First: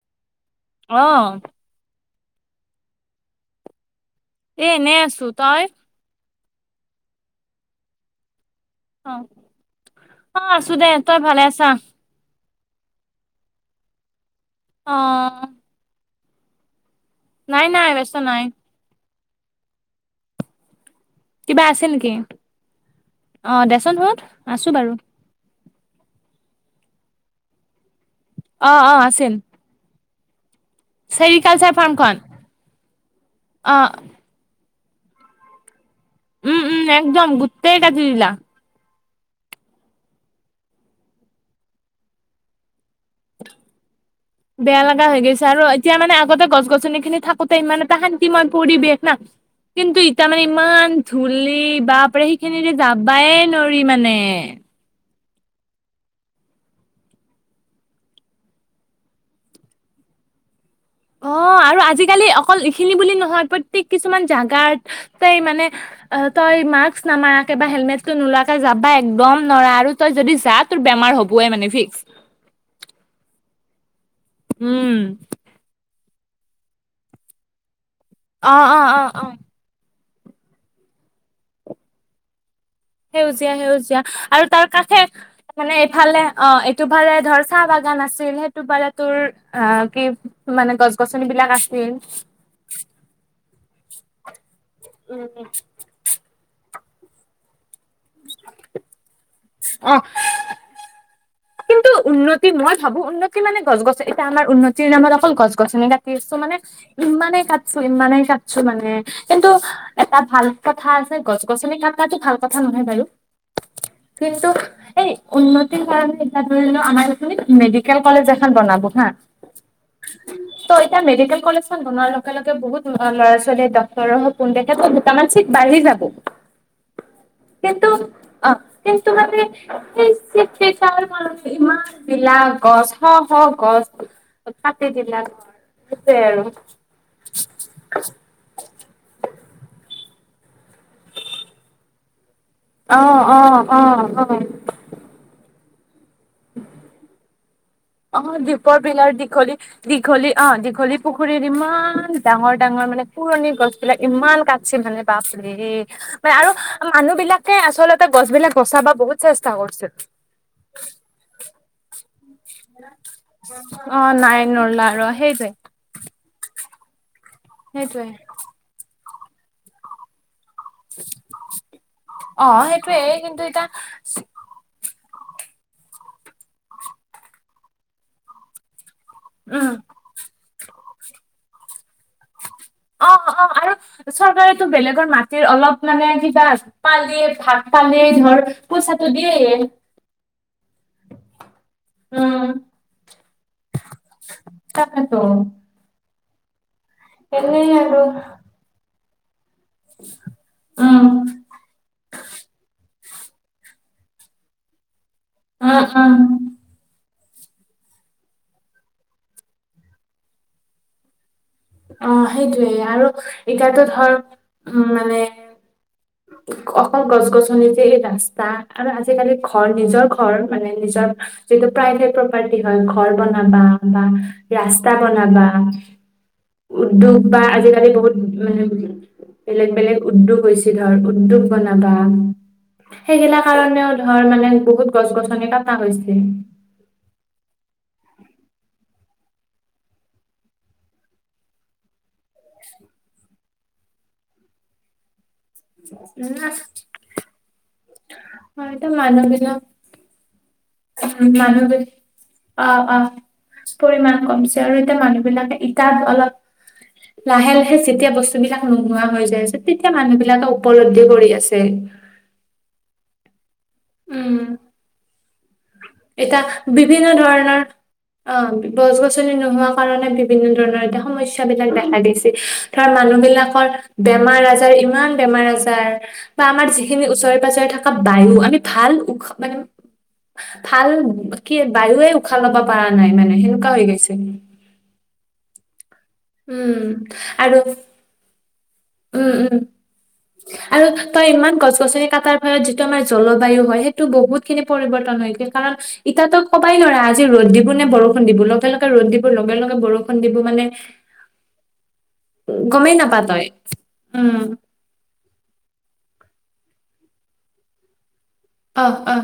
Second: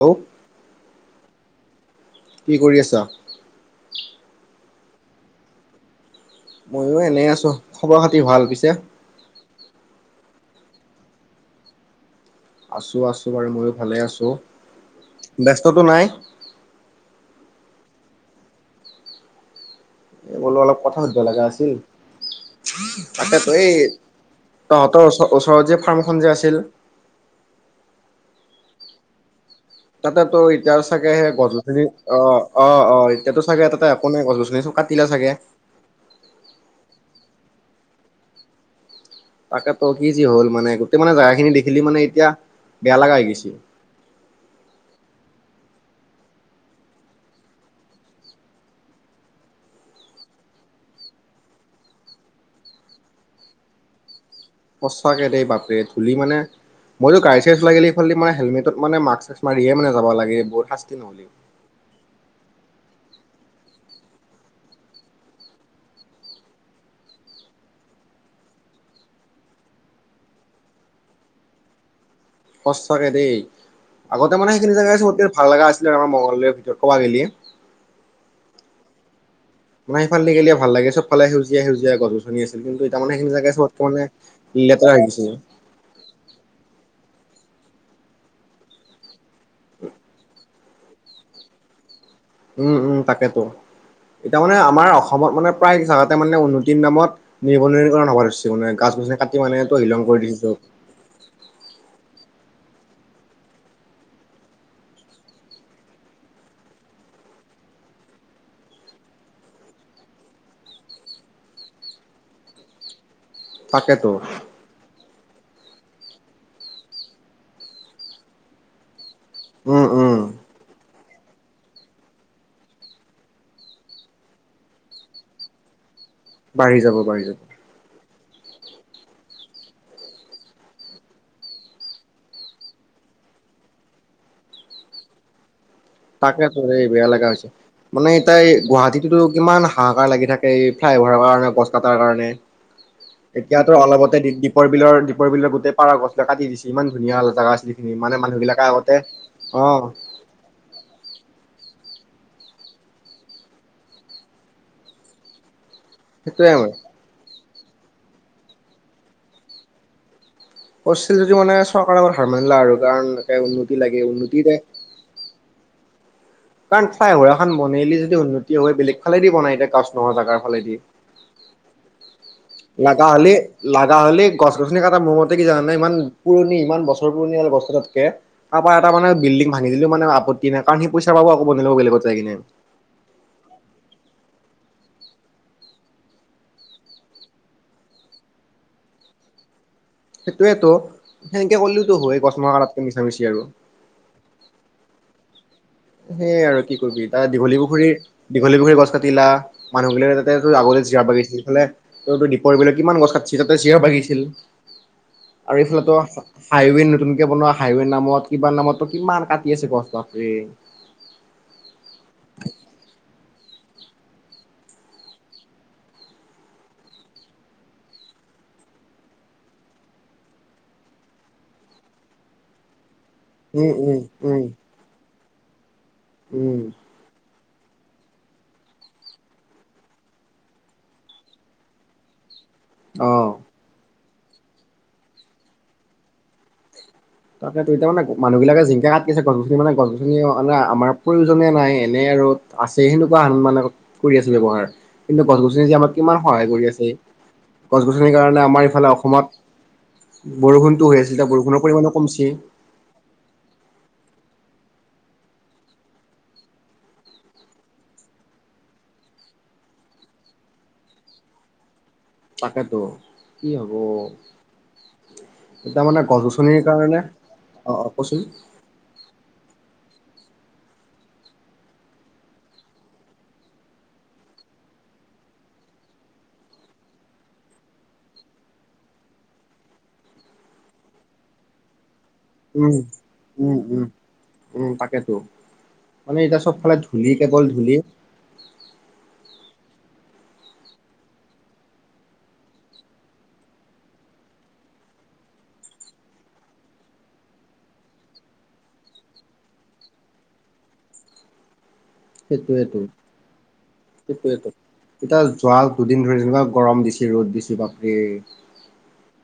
Hello আহ [inaudible] কি কৰি আছ? [unintelligible] এ এনেই আছো তই [unintelligible] মইয়ো এনেই আছো খবৰ খাতি ভাল পিছে অ-অ আছো দে তই ভালে আছা [unintelligible] আছো-আছো বাৰু ময়ো ভালে আছো অ ব্যস্ততো নাই নাই-নাই ব্যস্ত নাই। বোলো অলপ কথা সুধিব লগা কিবা আছিল আছে নেকি তাকে ত অ এই দেচোন সোধ আছো বাৰু তহঁতৰ ওচৰ-ওচৰত যে ফাৰ্ম এখন যে আছিল অ-অ আছিল। তাতে তো এতিয়া চাগে সেই চেৰিকালচাৰ গছ-গছনি ফাৰ্মখন অ-অ-অ এতিয়াতো চাগে অ তাতে একো নাই গছ-গছনি কাটিলে চাগে উম-উম একদম গোটেই কাটি দিলা। তাকেতো কি যি হ'ল মানে গোটেই মানে জেগাখিনি দেখিলি মানে এতিয়া বেয়া লগা হৈ গৈছে। [unintelligible] বেয়া লগা হৈ গৈছে আৰু এতিয়া মানে আগতে গছ-গছনিখিনি থাকোতে ইমান এটা শান্তিময় পৰিৱেশ না কিন্তু এতিয়া মানে ইমান ধূলি বাপৰে সেইখিনিৰে যাবায় নোৱাৰি মানে। সচাকৈ দেই বাপৰে ধূলি মানে মইও গাড়ী-চাড়ী চলাই গ'লে সেইফালে দি মানে হেলমেট মানে মাক্স-চাক্স মাৰিহে মানে যাব লাগে বৰ শাস্তি নহ'লি। অ আৰু আজিকালি অকল খিনি বুলি নহয় প্ৰত্যেক কিছুমান জেগাত তাই মানে তই মাস্ক নামাৰাকে বা হেলমেটটো নোলাকে যাবা একদম নোৱাৰা আৰু তই যদি যা তোৰ বেমাৰ হ'বে মানে ফিক্স সঁচাকে দেই আগতে মানে সেইখিনি জেগাই উম আতি ভাল লগা আছিলে মংগলদৈ ভিতৰত কবা গিলি অ-অ-অ-অ। আমা আইফালদি ভাল লাগে চবফালে সেউজীয়া সেউজীয়া গছ -গছনি আছে। সেউজীয়া- সেউজীয়া আৰু তাৰ লেতেৰা হৈ কাষে গৈছে মানে এইফালে অ এইটোফালে ধৰ চাহ বাগান আছিল সেইটো পাৰে তোৰ অ কি মানে গছ- গছনিবিলাক আছিল। উম উম তাকেতো, এতিয়া মানে আমাৰ উম অসমত মানে প্ৰায় জাগাতে মানে উন্ন তি নামত নিৰ্বলিকৰণ হব ধৰিছ মানে গছ- গছনি কাটি মানে অ তহিলং কৰি দিছো। কিন্তু উন্নতি মই ভাবো উন্নতি মানে গছ গছ এতিয়া আমাৰ উন্নতিৰ নামত অকল গছ গছনি কাটি আছো মানে ইমানেই কাটছো ইমানেই কাটছো মানে কিন্তু এটা ভাল কথা আছে গছ গছনি। থকাতো ভাল কথা নহয় বাৰু তাকেতো কিন্তু এই উন্নতিৰ কাৰণে। ধৰি আমাৰ মেডিকেল কলেজ এখন বনাব হা উম উম ত' এতিয়া মেডিকেল কলেজখন বনোৱাৰ লগে লগে বহুত ল'ৰা ছোৱালীয়ে ডক্টৰ হওক কোন দেখ থে দুটামান চিত বাঢ়ি যাব। বাঢ়ি যাব বাঢ়ি যাব। কিন্তু অ কিন্তু মানে সেই চিচি যাৰ ইমান পিলাক গছ শ শ গছ কাটি দিলাক সেইটোৱে আৰু তাকে বেয়া লগা হৈছে মানে এ তাই গুৱাহাটীতোতো কিমান হা কাৰ লাগি থাকে এই ফ্লাইঅভাৰৰ কাৰণে গছ কাটাৰ কাৰণে। অ অ এতিয়াতো অ অলপতে অ দ্বীপৰ বিলৰ দীপৰ বিলৰ গোটেই পাৰ গছ কাটি দিছে ইমান ধুনীয়া জেগা আছিল। সেইখিনি মানে অ মানুহবিলাকে দ্বীপৰ আগতে বিলাৰ দীঘলী অ দীঘলী অ দীঘলী পুখুৰীৰ ইমান ডাঙৰ ডাঙৰ মানে পুৰণি গছ বিলাক ইমান কাটছিল মানে বাপৰে ম সেইটোয়ে আৰু হয় মানুহ বিলাকে আচলতে গছ বিলাক বচাব বহুত চেষ্টা কৰিছিল। কৰিছিল যদি মানে চৰকাৰৰ আত হাৰ মানিলা আৰু কাৰণ এনেকে উন্নতি অ লাগে নাই উন্নতিৰে নৰলা আৰু সেইটোৱে কাৰণ ফ্লায়ভাৰ এখন বনলি সেইটোৱে যদি উন্নতি হয় বেলেগ ফালেদি বনাই এতিয়া কাছ নহয় জগাৰ ফালেদি অ সেইটোৱে লগাগ হ'লি কিন্তু এতিয়া লগা হলেি গছ গছনি কটা মোৰমত ত কি জানাই ইমান পুৰণি ইমান বছৰ পুৰণি হ গছ কতাতকে কাৰোবাৰ তটা মানে বিল্ডিং ভাঙি উম দিলেও মানে আপত্তি নাই কাৰণ সি পইচা পাব আকৌ বন লব বেলেগত যাই কিনে। অ অ আৰু চৰকাৰেতো বেলেগৰ মাটিৰ অলপ মানে কিবা পালেই ভাগ পালেই ধৰ পইচাটো দিয়ে। সেইটোয়েতো, সেনেকে কৰিলতো হয় গছ মাক তাতকে মিছা মিছি আৰু। তাকে ত। সেই আৰু কি কৰিবি তাৰ দীঘলী এনে পুখুৰীৰ আৰু দীঘলী পুখুৰী গছ কাটিলা মানুহবিলাক তাতে তোৰ আগতে জীয়ৰা উম বাগিছিল ফালে ত দীপৰবিলাক কিমান গছ কাট চিটতে চেয়াৰ বাগিছিল আৰু উম এইফালেটো উম হাইৱে নতুন বনোৱা হাইৱে নামত কিবা নামতো কিমান কাটি আছে গছ বাপৰে! অ সেইটোৱেই আৰু এতিয়াতো ধৰ উম মানে অকল গছ- গছনি যে এই ৰাস্তা আৰু আজিকালি ঘৰ নিজৰ ঘৰ মানে নিজৰ ক্ষেত্ৰত যিহেতু প্ৰায় ক্ষেত্ৰত পাৰ্টি হয়। ঘৰ বনাবা উম উম বা উম ৰাস্তা বনাবা উম। উদ্যোগ বা আজিকালি বহুত উম। বেলেগ বেলেগ উদ্যোগ হৈছে ধৰ উদ্যোগ বনাবা। অ সেইগিলা কাৰণেও ধৰ মানে বহুত গছ- গছনি কটা হৈছে। তাকে ত এতিয়া মানে মানুহবিলাকে জিংকে কাটিছে গছ- গছনি মানে গছ- গছনি মানে আমাৰ প্ৰয়োজনে নাই এনে আৰু আছে সেনেকুৱা আন মানে কৰি আছো ব্যৱহাৰ কিন্তু গছ- গছনি যে আমাক কিমান উম, সহায় কৰি আছে, গছ -গছনিৰ কাৰণে আমাৰ আৰু ইফালে এতিয়া অসমত মানুহবিলাক বৰষুণতো হৈ আছিল এ বৰষুণৰ মানুহবিলাক পৰিমানো অ অ, পৰিমান কমিছে আৰু এতিয়া মানুহবিলাকে ইটাপ অলপ লাহে লাহে যেতিয়া বস্তুবিলাক নোহোৱা হৈ যায় আছে, তেতিয়া মানুহবিলাকে উপলব্ধি কৰি আছে। তাকেতো কি হব উম এতিয়া মানে গছ এতিয়া গছনিৰ কাৰণে বিভিন্ন ধৰণৰ অ কচোন অ গছ গছনি নোহোৱা কাৰণে বি বিভিন্ন ধৰণৰ এ সমস্যা বিলাক দেখা দিছে ধৰ মানুহ বিলাকৰ বেমাৰ আজাৰ ইমান বে বমাৰ আজাৰ বা আমাৰ যিখিনি ওচৰে পাজৰে থকা বায়ু আমি ভাল উখ মানে উ ভাল কি বায়ুুৱে উশাহ লব উম পৰা নাই মানে উম সেনেকুৱা হৈ উম গৈছে। উম তাকেতো মানে এতিয়া চবফালে উম ধূলি কেৱল আৰু ধূলি উম উম। আৰু তই ইমান গছ -গছনি কাটাৰ ফলত যিটো আমাৰ জলবায়ু হয় সেইটো বহুতখিনি পৰিৱৰ্তন লৈকে কাৰণ ইতাতো কবাই নোৱাৰে আজি ৰ'দ দিব নে বৰষুণ দিব লগে লগে ৰ'দ দিব লগে লগে বৰষুণ দিব মানে [inaudible] গমেই নাপা তই? উম সেইটোৱেটো, এতিয়া যোৱা দুদিন ধৰি যেনিবা গৰম দিছ ৰ'দ দিছ বাপৰে! আহ আহ,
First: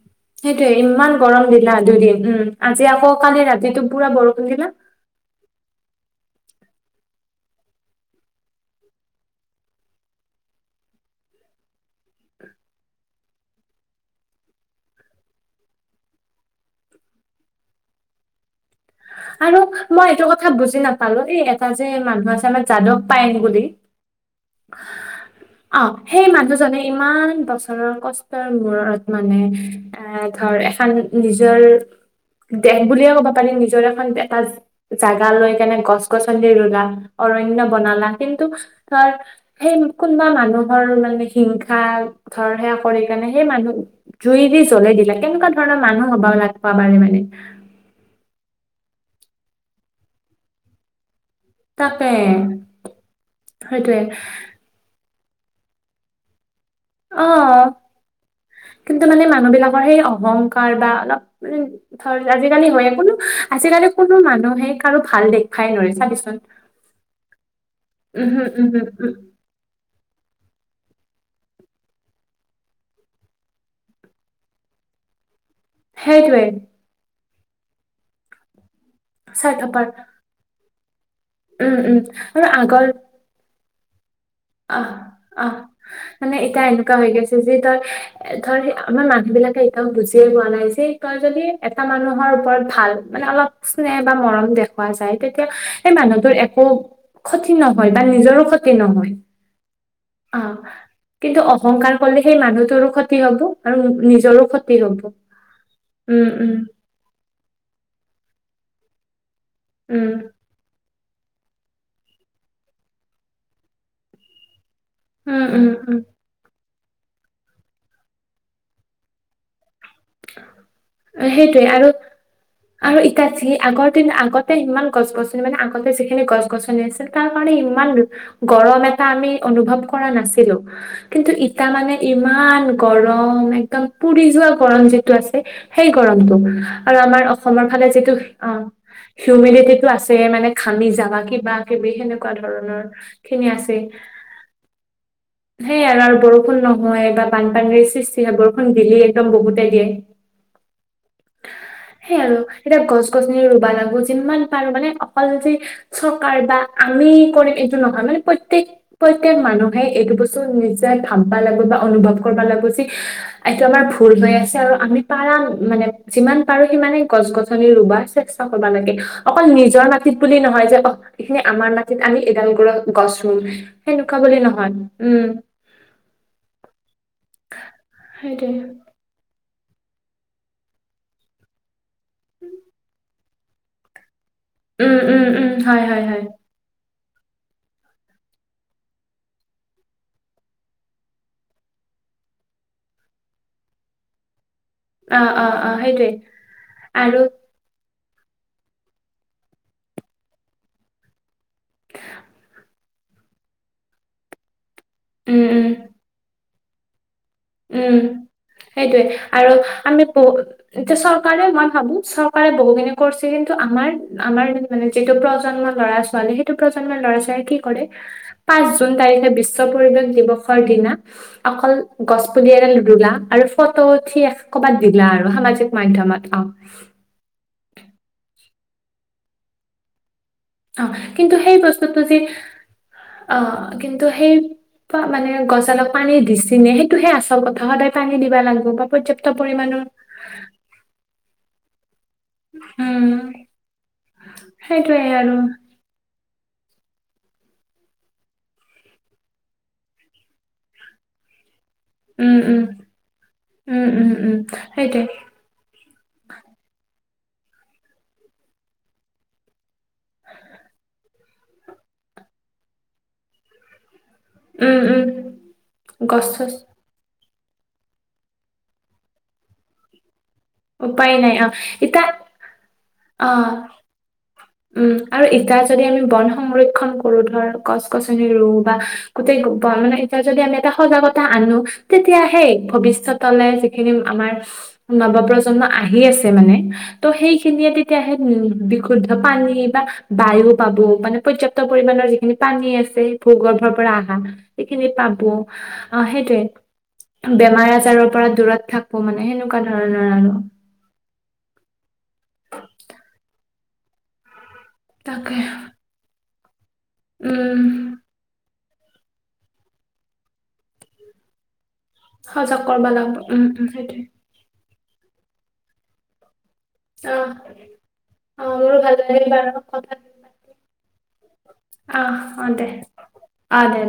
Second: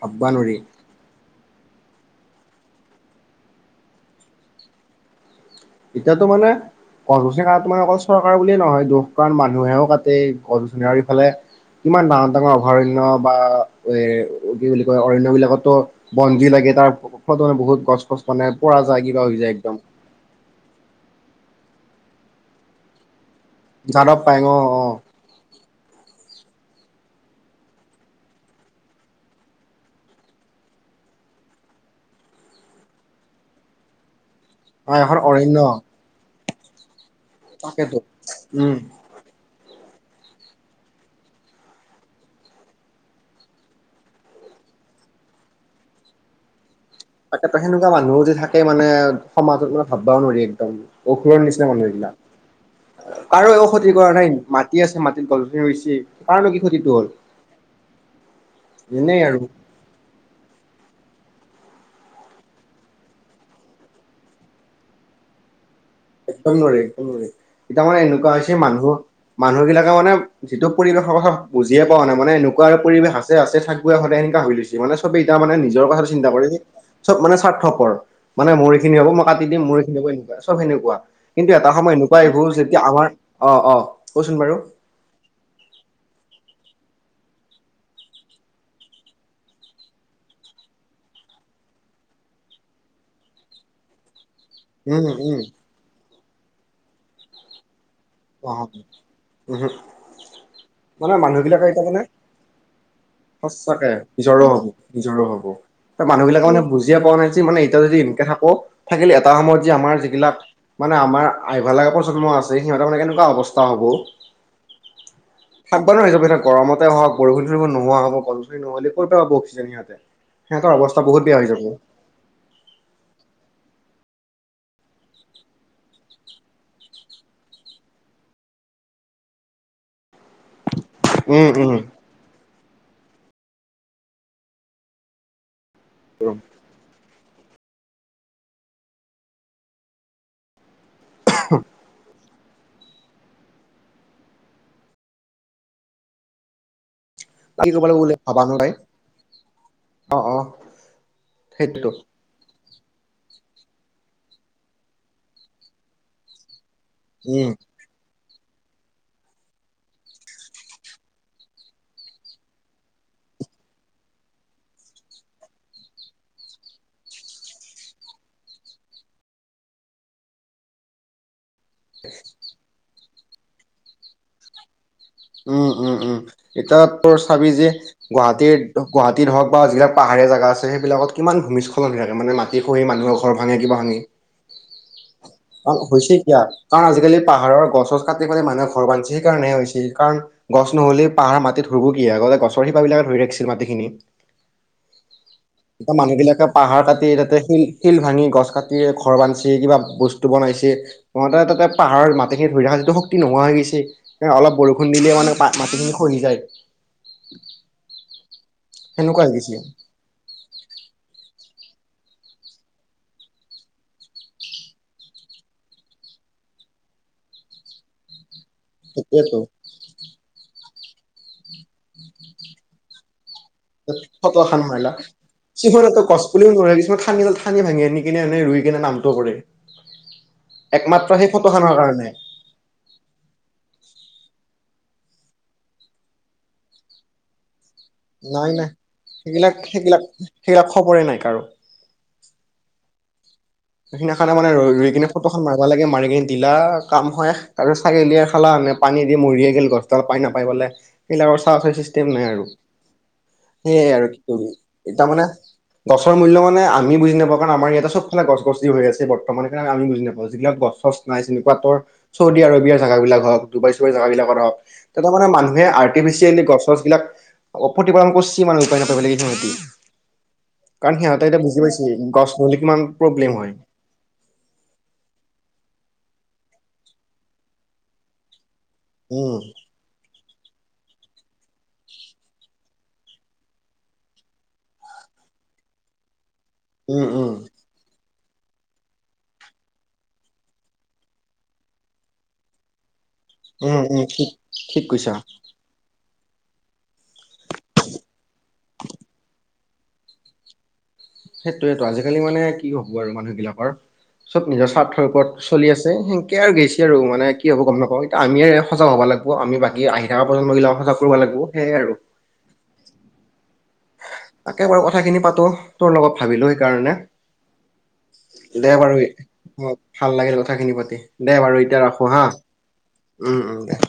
ভাববা নোৱাৰি সেইটোয়ে ইমান গৰম দিলা দুদিন উম আজি আকৌ কালি ৰাতিটো পুৰা বৰষুণ দিলে। এতিয়াতো মানে গছ গছনি কাটাটো মানে অকল চৰকাৰৰ বুলিয়ে নহয় দোষ কাৰণ মানুহেও কাটেই এই গছ- গছনি চাৰিওফালে কিমান ডাঙৰ -ডাঙৰ অভয়াৰণ্য বা এ কি বুলি কয় অৰণ্যবিলাকতো বঞ্জি লা তাৰ ফলতো মানে বহুত গছ- গছ মানে পৰা যায় কিবা হৈ যায় আৰু একদম। মই এইটো কথা বুজি নাপালো এই এটা যে মানুহ আছে আমাৰ যাদৱ পাইং বুলি, যাদৱ পায়েং অ অ আ সেই মানুহজনে ইমান বছৰৰ কষ্টৰ মূৰত মানে এ ধৰ এখন নিজৰ দেশ বুলিয়ে ক'ব পাৰিম, নিজৰ এখন দেশ এটা অ এখন জাগা লৈ অৰণ্য কেনে গছ -গছনি ৰুলা, অৰণ্য তাকেতো বনালা কিন্তু উম ধাৰ সেই কোনোবা মানুহৰ মানে হিংসা ধৰ, সেয়া কৰি কাৰণে সেই মানুহ জুই দি জ্বলে কেনেকুৱ ধৰ মানুহ হবাব লাগে তাকে ত সেনেকুৱা মানুহো যে থাকে মানে সমাজত মানে ভাববাও নোৱাৰি একদম অসুৰৰ নিচিনা মানুহ তাকে এইগিলাক কাৰো এক ক্ষতি সেইটোয়ে কৰা নাই মাটি আছে ম- গল হে হৈছে কাৰলৈকে অ কিন্তু এনেই মানে আৰু মানুহ বিলাকৰ সেই অহংকাৰ বা অলপ মান ধৰ আজিকালি হয় কোনো আজিকালি কোনো মানুহে কাৰো ভাল দেখ ভাল একদম নোৱাৰি তামানে উম এনেকুৱা হম হৈছে উম মানুহ হম উম মানুহ বিলাকে মানে যিটো পৰিৱেশৰ কথা বুজিয়ে পা নাই মানে এনেকুৱা আৰু পৰিৱেশ আছে আছে থাকব সতে এনেকুৱা হৈ লৈছে মানে চবেই এতিয়া মানে নিজৰ কথাটো চিন্তা সেইটোৱে কৰি চব মানে স্বাৰ্থপৰ মানে মৰি- খিনি হব মই কাটি দিম মৰে স্বাৰ্থপৰ খিনি হব এনেকুৱা চব সেনেকুৱা কিন্তু এটা উম সময় উম এনেকুৱা আৰু আহিবোৰ যেতিয়া আগৰ আমাৰ অ অ কচোন বাৰু আহ অ মানে এটাই এ হৈ গৈছে যে তই ধৰ আমাৰ মানুহ বিলাকে এতিয়াও বুজিয়ে পোৱা নাই যে তই যদি এটা মানুহৰ ওপৰত ভাল মানে অলপ স্নেহ বা মৰম দেখুুৱা উম যায় উম তেতিয়া সেই মানুহটোৰ একো ক্ষতি নহয় বা নিজৰো ক্ষতি নহয়। নহ অ কিন্তু অহংকাৰ কলে সেই মানুহটোৰো ক্ষতি হব আৰু সঁচাকে নিজৰো ক্ষতি হব ত মানুহ উম বিলাক উম মানে বুজিয়ে পোৱা নাই যে মানে এতিয়া যদি থাকো থাকিলে এটা সময়ত যে আমাৰ উম যিবিলাক মানে আমাৰ আইভ লগা প্ৰজন্ম আছে সিহঁতৰ মানে অৱস্থা হ'ব উম উম উম ভাবিবানো আহি যাব এ গৰমত বৰষণ চৰষুণ নোহোৱা হব বৰচী নহ'লে ক পাব অক্সিজেন সিহতে সেইটোৱে আৰু আৰু ইতিয়া যি আগত আগতে ইমান গছ গছনি মানে আগতে যিখিনি গছ গছনি আছিল তাৰ কাৰণে ইমান গৰমে এটা আমি অনুভৱ কৰা নাছিলো কিন্তু উম ইত উম মানে ইমান গৰম একদম পুৰি যোৱা গৰম যে। আছে সেই গৰমটো আৰু আমাৰ। অসমৰ ফালে যিটো অ হিউমিডিটিটো আছে মানে খামি যাবা কিবা কিবি সেনেকুৱা। এনেকুৱা ধৰণৰ খিনি আছে সেইয় আৰু বৰষুণ নহয়। বা কি বানপানীৰে ক'ব লাগিব বোলে সৃষ্টি হয় ভাবা বৰষুণ নাই দিলি একদম বহুতে দিয়ে। অ অ সেইটোতো সেই আৰু এতিয়া গছ গছনি ৰুবা লাগিব যিমান পাৰো মানে অকল যে চকাৰ বা আমি উম কৰিম এইটো নহয় মানে প্ৰত্যে প্ৰত্যেক প্ৰত্যেক মানুহে এইটো বস্তু নিজে ভাববা লাগে বা অনুভৱ কৰিবা লাগিব যে এইটো আমাৰ ভুল হৈ আছে আৰু আমি পাৰ মানে যিমান পাৰো সিমানে গছ গছনি ৰুব চেষ্টা কৰিবা লাগে অকল নিজৰ নাচিত বুলি নহয় যে অ এইখিনি আমাৰ মাটিত আমি এডাল গডত গছ ৰুম সেনেকুৱা বুলি নহয় উম উম উম এতিয়া ত চাবি যে গুৱাহাটীৰ সেইটোৱে গুৱাহাটীত হওক বা যিবিলাক পাহাৰীয়া জাগা আছে সেইবিলাকত কিমান ভূমিস্খলন হৈ আছে মানে মাটি খহি মানুহৰ ঘৰ ভাঙি কিবা ভাঙি [unintelligible] উম উম উম অ হয় হয় হৈছে হয় কিয় কাৰণ আজিকালি পাহাৰৰ গছ গছ কাটি পাললে মানুহে ঘৰ বান্ধি সেইকাৰণে হৈছিল কাৰণ গছ নহ'লে পাহাৰৰ মাটিত ধৰিবহি আও তলতে গছৰ শিপাবিলাকত ধৰি ৰাখিছিল মাটিখিনি অ অ অ এ সেইটোৱে মানুহ বিলাকে পাহাৰ কাটি আৰু তাতে শিল শিল ভাঙি গছ কাটি ঘৰ বান্ধি কিবা বস্তু বনাইছে মতে পাহাৰৰ মাটি খিনি ধৰি ৰাখা যিটো শক্তি নোহোৱা হৈ গৈছে অলপ বৰষুণ খুন্দিলে মানে উম উম মাটিখিনি খহি যায় উম সেইটোৱে সেনেকুৱা হৈ আৰু গৈছে। আমি বহু এতিয়া চৰকাৰে মই ভাবো চৰকাৰে বহুখিনি কৰিছে কিন্তু আমাৰ আমাৰ মানে যিটো প্ৰজন্ম ল'ৰা ছোৱালী সেইটো কাৰণে। লৰা চাই কি কৰে। পাঁচ জুন তাৰিখে সেইটোৱেতো। বিশ্ব পৰিৱেশ দিৱসৰ দিনা অকল। গছপুলি এডাল ৰুলা আৰু। ফটো উঠি ফটো এখন ক'বাত মাৰিলা দিলা আৰু সামাজিক কিহমানো মাধ্যমত অ গছপুলিও নোৱাৰ কিছুমান নিডাল ঠানি ভাঙি। কিনে এনে ৰুই কিনে নামটো কৰে। অ একমাত্ৰ কিন্তু সেই ফটোখনৰ বস্তুটো কাৰণে যে অ কিন্তু। টো সেই মানে গছালপ পানী দিছি নে সেইটোহে আচল কথা সদায়। টানি দিবা নাই নাই লাগিব বা পৰ্যপ্ত সেইবিলাক পৰিমাণৰ। সেইবিলাক সেইবিলাক খবৰে নাই কাৰো উম। সেই সিনা খানে মানে ৰই সেইটোৱে কিনে আৰু ফটোখন মাৰিব লাগে মাৰি কিনে। লা কাম হয় তাৰপিছ ছাগলীয়ে খালা মে পানী দি মৰিয়ে গ' গছডাল পানী নাপাই পলৈ সিলা। চাফে চিষ্টেম নাই উম আৰু। উম উম, সেইয়াই আৰু উম, কি উম, কৰি এ সেইটোৱে। তাৰ মানে গছৰ মূল্য মানে আমি বুজি নাপাওঁ। কাৰণ আৰু ইয়াতে চব ফেছ। হৈ আছে ব্তমান স আমি বুজি নাপাওঁ যিবিলাক গছ চছ নাই চনেকুৱা তৰ চৌদি আৰবিয়াৰ জেগাব বিলাক হওক। ডুবাই চুবাই জোগা বিলাকৰ হওক উম, উম, তাাৰ মানে মানুহে আৰ্টিফিচিয়েলি গছ-চছ গছ গছ বিলাক। অপতিপালন কৰছ মানে উপায় ন কি নহ। কাৰণ উপায় সিহঁতে নাই এতিয়া অ', বুজি এতিয়া পাইছে গছ নলে কিমান প্ৰব্লেম অ', হয়। উম আৰু ইতিয়া যদি আমি বন সংৰক্ষন কৰো ধৰ গছ গছনি ৰোগ। বা গোটেই উম মানে এতিয়া যদি আমি। এটা সজাগতা আনো তেতিয়া সেই ভৱিষ্যতলে যিখিনি আমাৰ নৱ প্ৰজন্ম। আহি আছে মানে উম ত উম সেই খিনিয়ে তেতিয়াহে। পানী বা বায়ু পাব মানে পৰ্যাপ্ত পৰিমাণৰ যিখিনি পানী আছে। ভূগৰ্ভৰ উম পৰা উম আহা ঠিক ঠিক সেইখিনি কৈছা পাবো আহ সেইটোয়ে। বেমাৰ আজাৰৰ পৰা দূৰত থাকিব মানে সেনেকুৱা ধৰণৰ আৰু। সেইটোয়েটো আজিকালি মানে কি হব আৰু মানুহ বিলাকৰ। চব নিজৰ স্বাৰ্থৰ তাকে ওপৰত চলি আছে সেনকে আৰু গেছে আৰু মানে কি উম হ'ব গম নাপাওঁ এতিয়া আমিয়ে। সজাগ হ'ব লাগিব আমি বাকী আহি থকা প্ৰজন্মগিলাও সজাগ কৰিবলাগিব সেয়ে আৰু। সজাগ কৰিবা লাগিব উম উম সেইটোৱে। একেবাৰ কথা খিনি পাতো তোৰ লগত ভাবি লৈ। কাৰণে অ অ দে মোৰো ভাল বাৰু লাগিল বাৰু কথা ভাল লাগিল পাতি। কথাখিনি পাতি। দে বাৰু এতিয়া ৰাখোঁ হা আহ অ দে উম উম দে।